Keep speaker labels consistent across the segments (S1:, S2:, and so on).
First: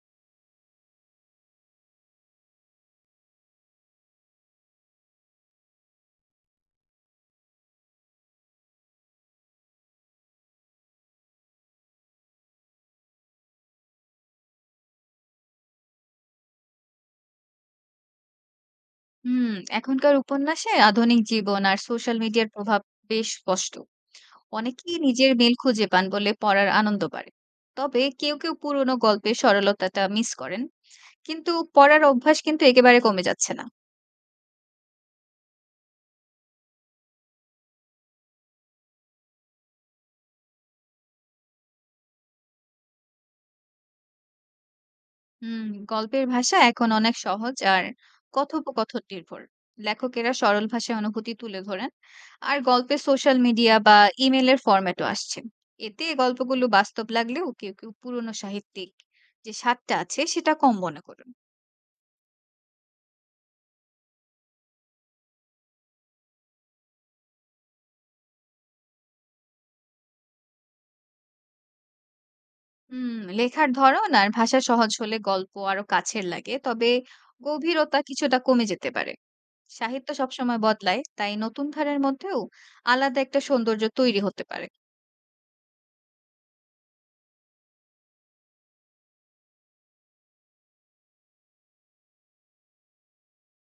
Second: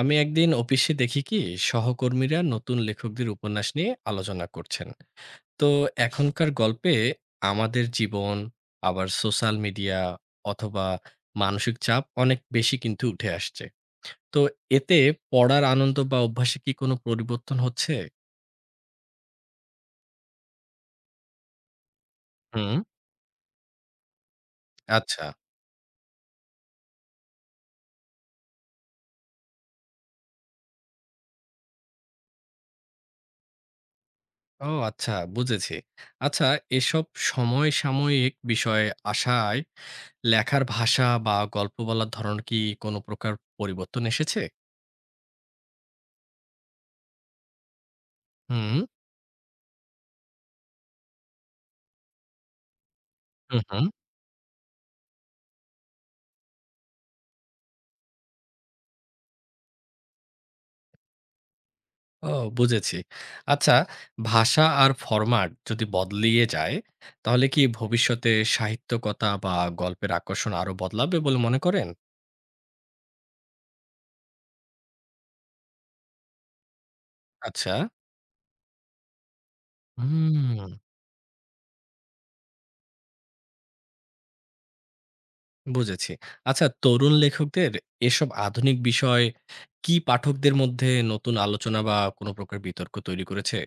S1: আমি একদিন অফিসে দেখি কি সহকর্মীরা নতুন লেখকদের উপন্যাস নিয়ে আলোচনা করছেন। তো এখনকার গল্পে আমাদের জীবন, আবার সোশ্যাল মিডিয়া অথবা মানসিক চাপ অনেক বেশি কিন্তু উঠে আসছে। তো এতে পড়ার আনন্দ বা অভ্যাসে কি কোনো পরিবর্তন হচ্ছে?
S2: হুম, এখনকার উপন্যাসে আধুনিক জীবন আর সোশ্যাল মিডিয়ার
S1: হুম।
S2: প্রভাব বেশ স্পষ্ট। অনেকেই
S1: আচ্ছা।
S2: নিজের মিল খুঁজে পান বলে পড়ার আনন্দ বাড়ে। তবে কেউ পুরনো গল্পের সরলতাটা মিস করেন। কিন্তু পড়ার অভ্যাস কিন্তু একেবারে কমে যাচ্ছে না।
S1: ও আচ্ছা, বুঝেছি। আচ্ছা, এসব সময় সাময়িক বিষয়ে আশায় লেখার ভাষা বা গল্প বলার ধরন কি কোনো প্রকার পরিবর্তন এসেছে?
S2: হুম, গল্পের ভাষা এখন অনেক সহজ আর
S1: হুম।
S2: কথোপকথন নির্ভর। লেখকেরা সরল ভাষায় অনুভূতি তুলে ধরেন, আর গল্পে সোশ্যাল
S1: হুম,
S2: মিডিয়া
S1: হুম।
S2: বা ইমেলের ফরম্যাটও আসছে। এতে গল্পগুলো বাস্তব লাগলেও কেউ কেউ পুরনো সাহিত্যিক যে স্বাদটা আছে সেটা কম মনে করেন।
S1: ও বুঝেছি। আচ্ছা, ভাষা আর ফরম্যাট যদি বদলিয়ে যায়, তাহলে কি ভবিষ্যতে সাহিত্যকতা বা গল্পের আকর্ষণ আরো বদলাবে বলে মনে করেন?
S2: লেখার ধরন আর ভাষা সহজ হলে গল্প আরো কাছের লাগে, তবে
S1: আচ্ছা।
S2: গভীরতা কিছুটা কমে যেতে পারে। সাহিত্য সবসময়
S1: হুম,
S2: বদলায়, তাই নতুন ধারার মধ্যেও আলাদা একটা সৌন্দর্য তৈরি হতে পারে।
S1: বুঝেছি। আচ্ছা, তরুণ লেখকদের এসব আধুনিক বিষয় কি পাঠকদের মধ্যে নতুন আলোচনা বা কোনো প্রকার বিতর্ক তৈরি করেছে?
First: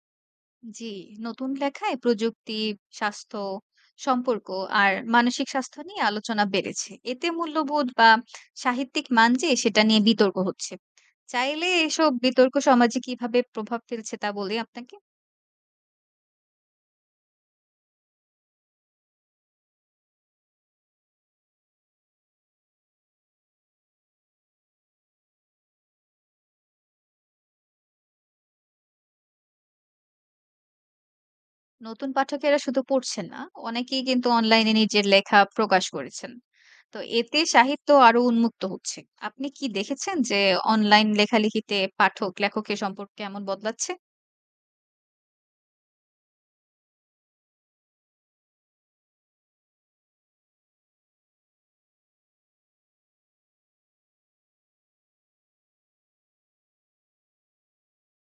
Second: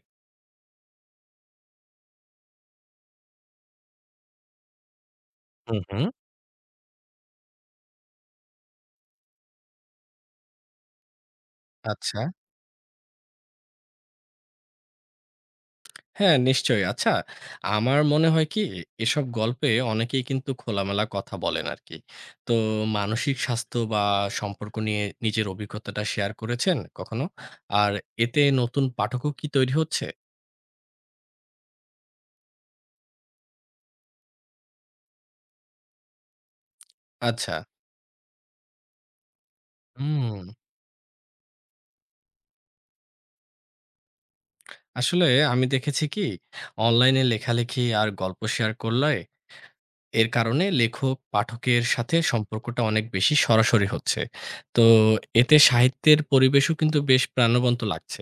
S2: জি, নতুন লেখায় প্রযুক্তি, স্বাস্থ্য, সম্পর্ক আর মানসিক
S1: হুম,
S2: স্বাস্থ্য নিয়ে
S1: হুম।
S2: আলোচনা বেড়েছে। এতে মূল্যবোধ বা সাহিত্যিক মান যে সেটা নিয়ে বিতর্ক হচ্ছে। চাইলে এসব
S1: আচ্ছা।
S2: বিতর্ক সমাজে কিভাবে প্রভাব ফেলছে তা বলি আপনাকে।
S1: হ্যাঁ, নিশ্চয়ই। আচ্ছা, আমার মনে হয় কি এসব গল্পে অনেকেই কিন্তু খোলামেলা কথা বলেন আরকি। তো মানসিক স্বাস্থ্য বা সম্পর্ক নিয়ে নিজের অভিজ্ঞতাটা শেয়ার করেছেন কখনো? আর এতে নতুন পাঠকও কি তৈরি হচ্ছে?
S2: নতুন পাঠকেরা শুধু পড়ছেন না, অনেকেই কিন্তু অনলাইনে নিজের লেখা প্রকাশ করেছেন। তো এতে
S1: আচ্ছা।
S2: সাহিত্য আরো উন্মুক্ত হচ্ছে। আপনি কি দেখেছেন
S1: হুম,
S2: যে অনলাইন লেখালেখিতে পাঠক লেখকের সম্পর্ক কেমন বদলাচ্ছে?
S1: আসলে আমি দেখেছি কি অনলাইনে লেখালেখি আর গল্প শেয়ার করলে এর কারণে লেখক পাঠকের সাথে সম্পর্কটা অনেক বেশি সরাসরি হচ্ছে। তো এতে সাহিত্যের পরিবেশও কিন্তু বেশ প্রাণবন্ত লাগছে।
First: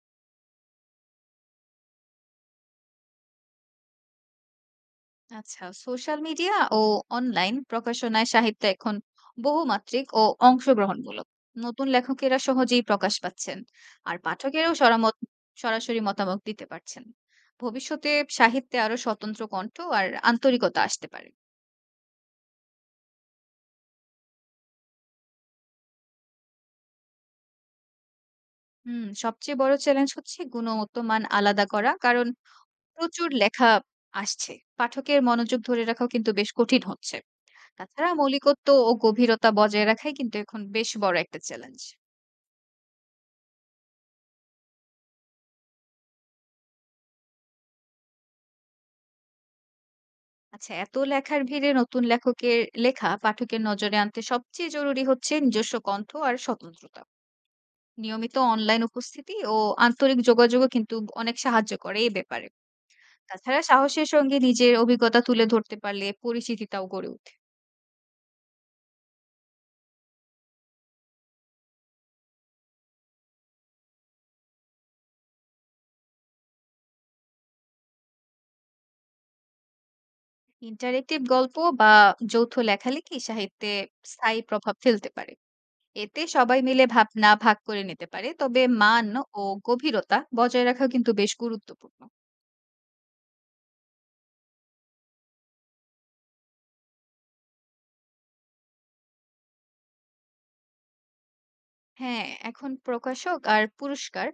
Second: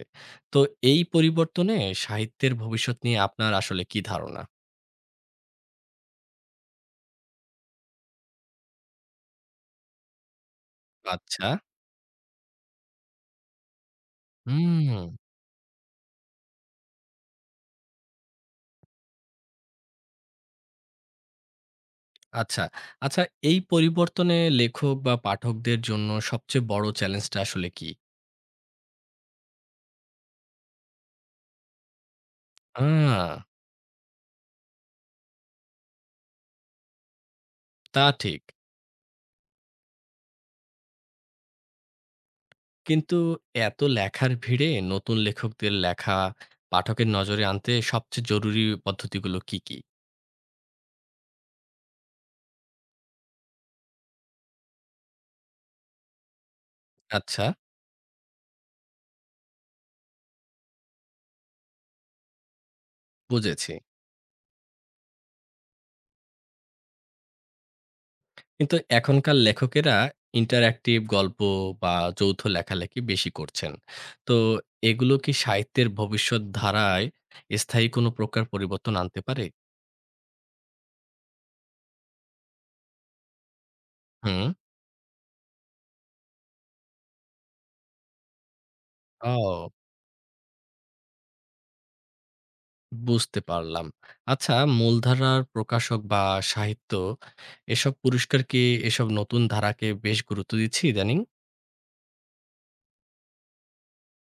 S1: তো এই পরিবর্তনে সাহিত্যের ভবিষ্যৎ নিয়ে আপনার আসলে কি ধারণা?
S2: আচ্ছা, সোশ্যাল মিডিয়া ও অনলাইন প্রকাশনায় সাহিত্য এখন বহুমাত্রিক ও অংশগ্রহণমূলক।
S1: আচ্ছা।
S2: নতুন লেখকেরা সহজেই প্রকাশ পাচ্ছেন। আর পাঠকেরাও
S1: হুম।
S2: সরাসরি মতামত দিতে পারছেন। ভবিষ্যতে সাহিত্যে আরো স্বতন্ত্র কণ্ঠ আর আন্তরিকতা আসতে পারে।
S1: আচ্ছা, আচ্ছা এই পরিবর্তনে লেখক বা পাঠকদের জন্য সবচেয়ে বড় চ্যালেঞ্জটা আসলে কি?
S2: সবচেয়ে বড় চ্যালেঞ্জ হচ্ছে গুণগত মান আলাদা করা। কারণ
S1: আ
S2: প্রচুর লেখা আসছে। পাঠকের মনোযোগ ধরে রাখাও কিন্তু বেশ কঠিন হচ্ছে।
S1: তা
S2: তাছাড়া
S1: ঠিক।
S2: মৌলিকত্ব ও গভীরতা বজায় রাখাই কিন্তু এখন বেশ বড় একটা চ্যালেঞ্জ।
S1: কিন্তু এত লেখার ভিড়ে নতুন লেখকদের লেখা পাঠকের নজরে আনতে সবচেয়ে জরুরি পদ্ধতিগুলো কি, কি?
S2: আচ্ছা, এত লেখার ভিড়ে নতুন লেখকের লেখা পাঠকের নজরে আনতে সবচেয়ে জরুরি হচ্ছে নিজস্ব কণ্ঠ আর স্বতন্ত্রতা।
S1: আচ্ছা।
S2: নিয়মিত অনলাইন উপস্থিতি ও আন্তরিক যোগাযোগও কিন্তু অনেক সাহায্য করে এই ব্যাপারে। তাছাড়া
S1: বুঝেছি।
S2: সাহসের সঙ্গে নিজের অভিজ্ঞতা তুলে ধরতে পারলে পরিচিতিটাও গড়ে ওঠে।
S1: কিন্তু এখনকার লেখকেরা ইন্টারেক্টিভ গল্প বা যৌথ লেখালেখি বেশি করছেন। তো এগুলো কি সাহিত্যের ভবিষ্যৎ ধারায় স্থায়ী কোনো প্রকার পরিবর্তন আনতে পারে?
S2: ইন্টারেক্টিভ গল্প বা যৌথ লেখালেখি সাহিত্যে স্থায়ী
S1: হুম।
S2: প্রভাব ফেলতে পারে। এতে সবাই মিলে ভাবনা ভাগ করে নিতে পারে। তবে মান ও
S1: ও
S2: গভীরতা বজায় রাখা কিন্তু বেশ গুরুত্বপূর্ণ।
S1: বুঝতে পারলাম। আচ্ছা, মূলধারার প্রকাশক বা সাহিত্য এসব পুরস্কার কি এসব নতুন ধারাকে বেশ গুরুত্ব দিচ্ছে ইদানিং?
S2: হ্যাঁ, এখন প্রকাশক আর পুরস্কার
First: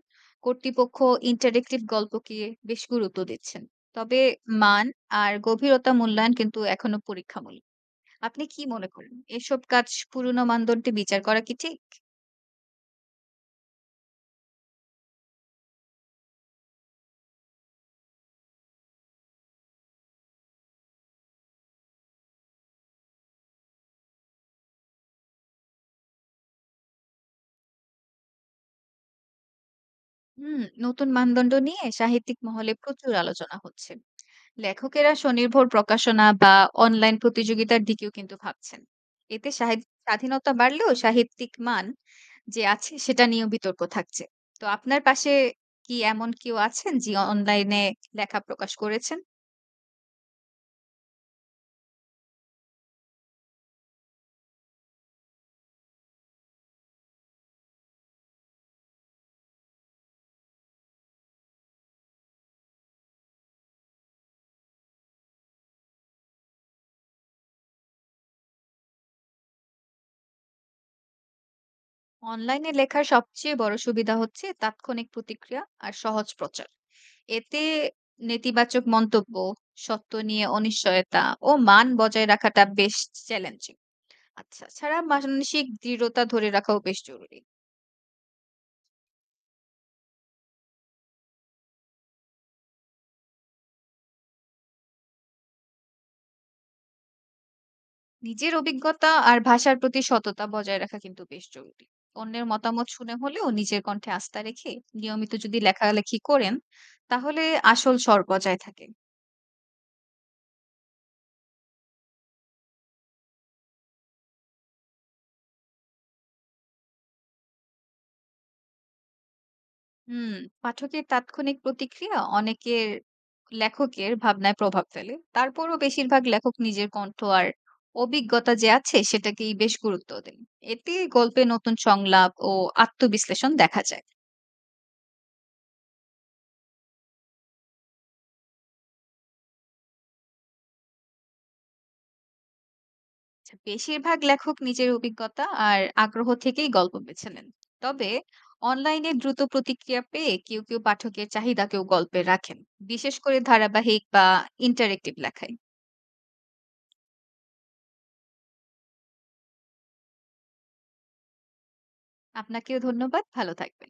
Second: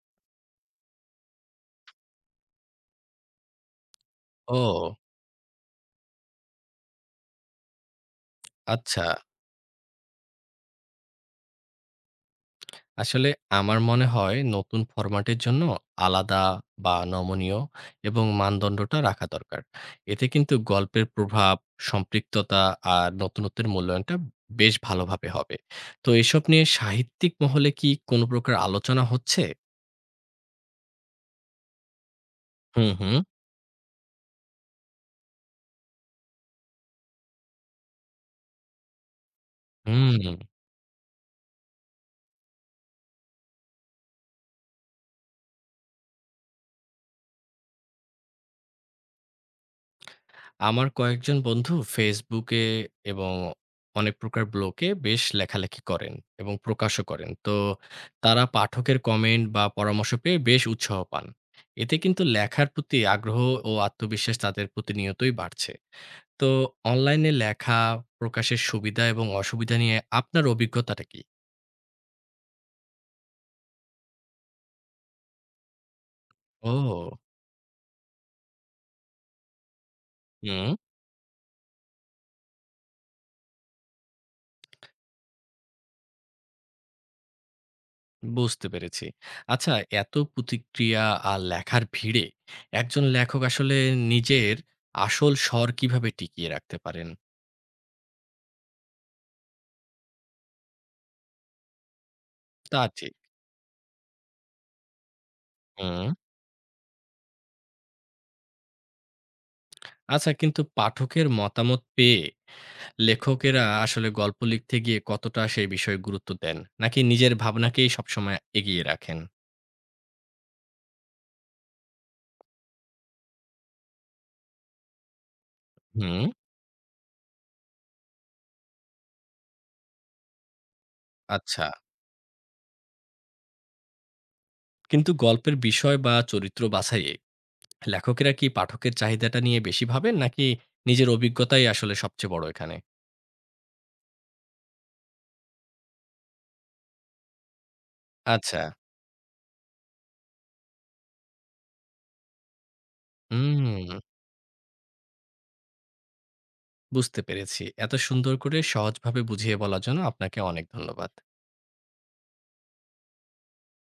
S2: কর্তৃপক্ষ ইন্টারেক্টিভ গল্পকে বেশ গুরুত্ব দিচ্ছেন। তবে মান
S1: ও
S2: আর গভীরতা মূল্যায়ন কিন্তু এখনো পরীক্ষামূলক। আপনি কি মনে
S1: আচ্ছা।
S2: করেন? এসব কাজ পুরনো মানদণ্ডে বিচার করা কি ঠিক?
S1: আসলে আমার মনে হয় নতুন ফরম্যাটের জন্য আলাদা বা নমনীয় এবং মানদণ্ডটা রাখা দরকার। এতে কিন্তু গল্পের প্রভাব, সম্পৃক্ততা আর নতুনত্বের মূল্যায়নটা বেশ ভালোভাবে হবে। তো এসব নিয়ে সাহিত্যিক মহলে কি কোনো প্রকার আলোচনা হচ্ছে?
S2: নতুন মানদণ্ড নিয়ে সাহিত্যিক মহলে
S1: হুম,
S2: প্রচুর
S1: হুম,
S2: আলোচনা হচ্ছে। লেখকেরা স্বনির্ভর প্রকাশনা বা অনলাইন প্রতিযোগিতার দিকেও কিন্তু ভাবছেন। এতে
S1: হুম।
S2: স্বাধীনতা বাড়লেও সাহিত্যিক মান যে আছে সেটা নিয়েও বিতর্ক থাকছে। তো আপনার পাশে কি এমন কেউ আছেন, যিনি অনলাইনে লেখা প্রকাশ করেছেন?
S1: আমার কয়েকজন বন্ধু ফেসবুকে এবং অনেক প্রকার ব্লগে বেশ লেখালেখি করেন এবং প্রকাশও করেন। তো তারা পাঠকের কমেন্ট বা পরামর্শ পেয়ে বেশ উৎসাহ পান। এতে কিন্তু লেখার প্রতি আগ্রহ ও আত্মবিশ্বাস তাদের প্রতিনিয়তই বাড়ছে। তো অনলাইনে লেখা প্রকাশের সুবিধা এবং অসুবিধা নিয়ে আপনার অভিজ্ঞতাটা কি?
S2: অনলাইনে লেখার সবচেয়ে বড় সুবিধা হচ্ছে তাৎক্ষণিক প্রতিক্রিয়া আর সহজ প্রচার।
S1: ও।
S2: এতে নেতিবাচক মন্তব্য, সত্য নিয়ে
S1: হুম।
S2: অনিশ্চয়তা ও মান বজায় রাখাটা বেশ চ্যালেঞ্জিং। আচ্ছা, ছাড়া মানসিক দৃঢ়তা ধরে রাখাও বেশ জরুরি।
S1: বুঝতে পেরেছি। আচ্ছা, এত প্রতিক্রিয়া আর লেখার ভিড়ে একজন লেখক আসলে নিজের আসল স্বর কিভাবে টিকিয়ে রাখতে পারেন?
S2: নিজের অভিজ্ঞতা আর ভাষার প্রতি সততা বজায় রাখা কিন্তু বেশ জরুরি। অন্যের
S1: তা
S2: মতামত
S1: ঠিক।
S2: শুনে হলেও নিজের কণ্ঠে আস্থা রেখে নিয়মিত যদি
S1: হুম।
S2: লেখালেখি করেন, তাহলে আসল স্বর বজায় থাকে।
S1: আচ্ছা, কিন্তু পাঠকের মতামত পেয়ে লেখকেরা আসলে গল্প লিখতে গিয়ে কতটা সেই বিষয়ে গুরুত্ব দেন? নাকি নিজের ভাবনাকেই সবসময় এগিয়ে রাখেন?
S2: হুম, পাঠকের তাৎক্ষণিক প্রতিক্রিয়া অনেকের লেখকের ভাবনায় প্রভাব ফেলে। তারপরও বেশিরভাগ
S1: হুম,
S2: লেখক নিজের কণ্ঠ আর অভিজ্ঞতা যে আছে সেটাকেই বেশ গুরুত্ব দেন। এতে গল্পে
S1: আচ্ছা।
S2: নতুন সংলাপ ও আত্মবিশ্লেষণ দেখা যায়।
S1: কিন্তু গল্পের বিষয় বা চরিত্র বাছাইয়ে লেখকেরা কি পাঠকের চাহিদাটা নিয়ে বেশি ভাবেন? নাকি নিজের অভিজ্ঞতাই আসলে সবচেয়ে বড় এখানে?
S2: আচ্ছা, বেশিরভাগ লেখক নিজের অভিজ্ঞতা আর আগ্রহ থেকেই গল্প বেছে নেন। তবে
S1: আচ্ছা।
S2: অনলাইনে দ্রুত প্রতিক্রিয়া পেয়ে কেউ কেউ পাঠকের চাহিদাকেও গল্পে রাখেন, বিশেষ করে
S1: হুম,
S2: ধারাবাহিক বা ইন্টারেক্টিভ লেখায়।
S1: বুঝতে পেরেছি। এত সুন্দর করে সহজভাবে বুঝিয়ে বলার জন্য আপনাকে অনেক ধন্যবাদ।
S2: আপনাকেও ধন্যবাদ, ভালো থাকবেন।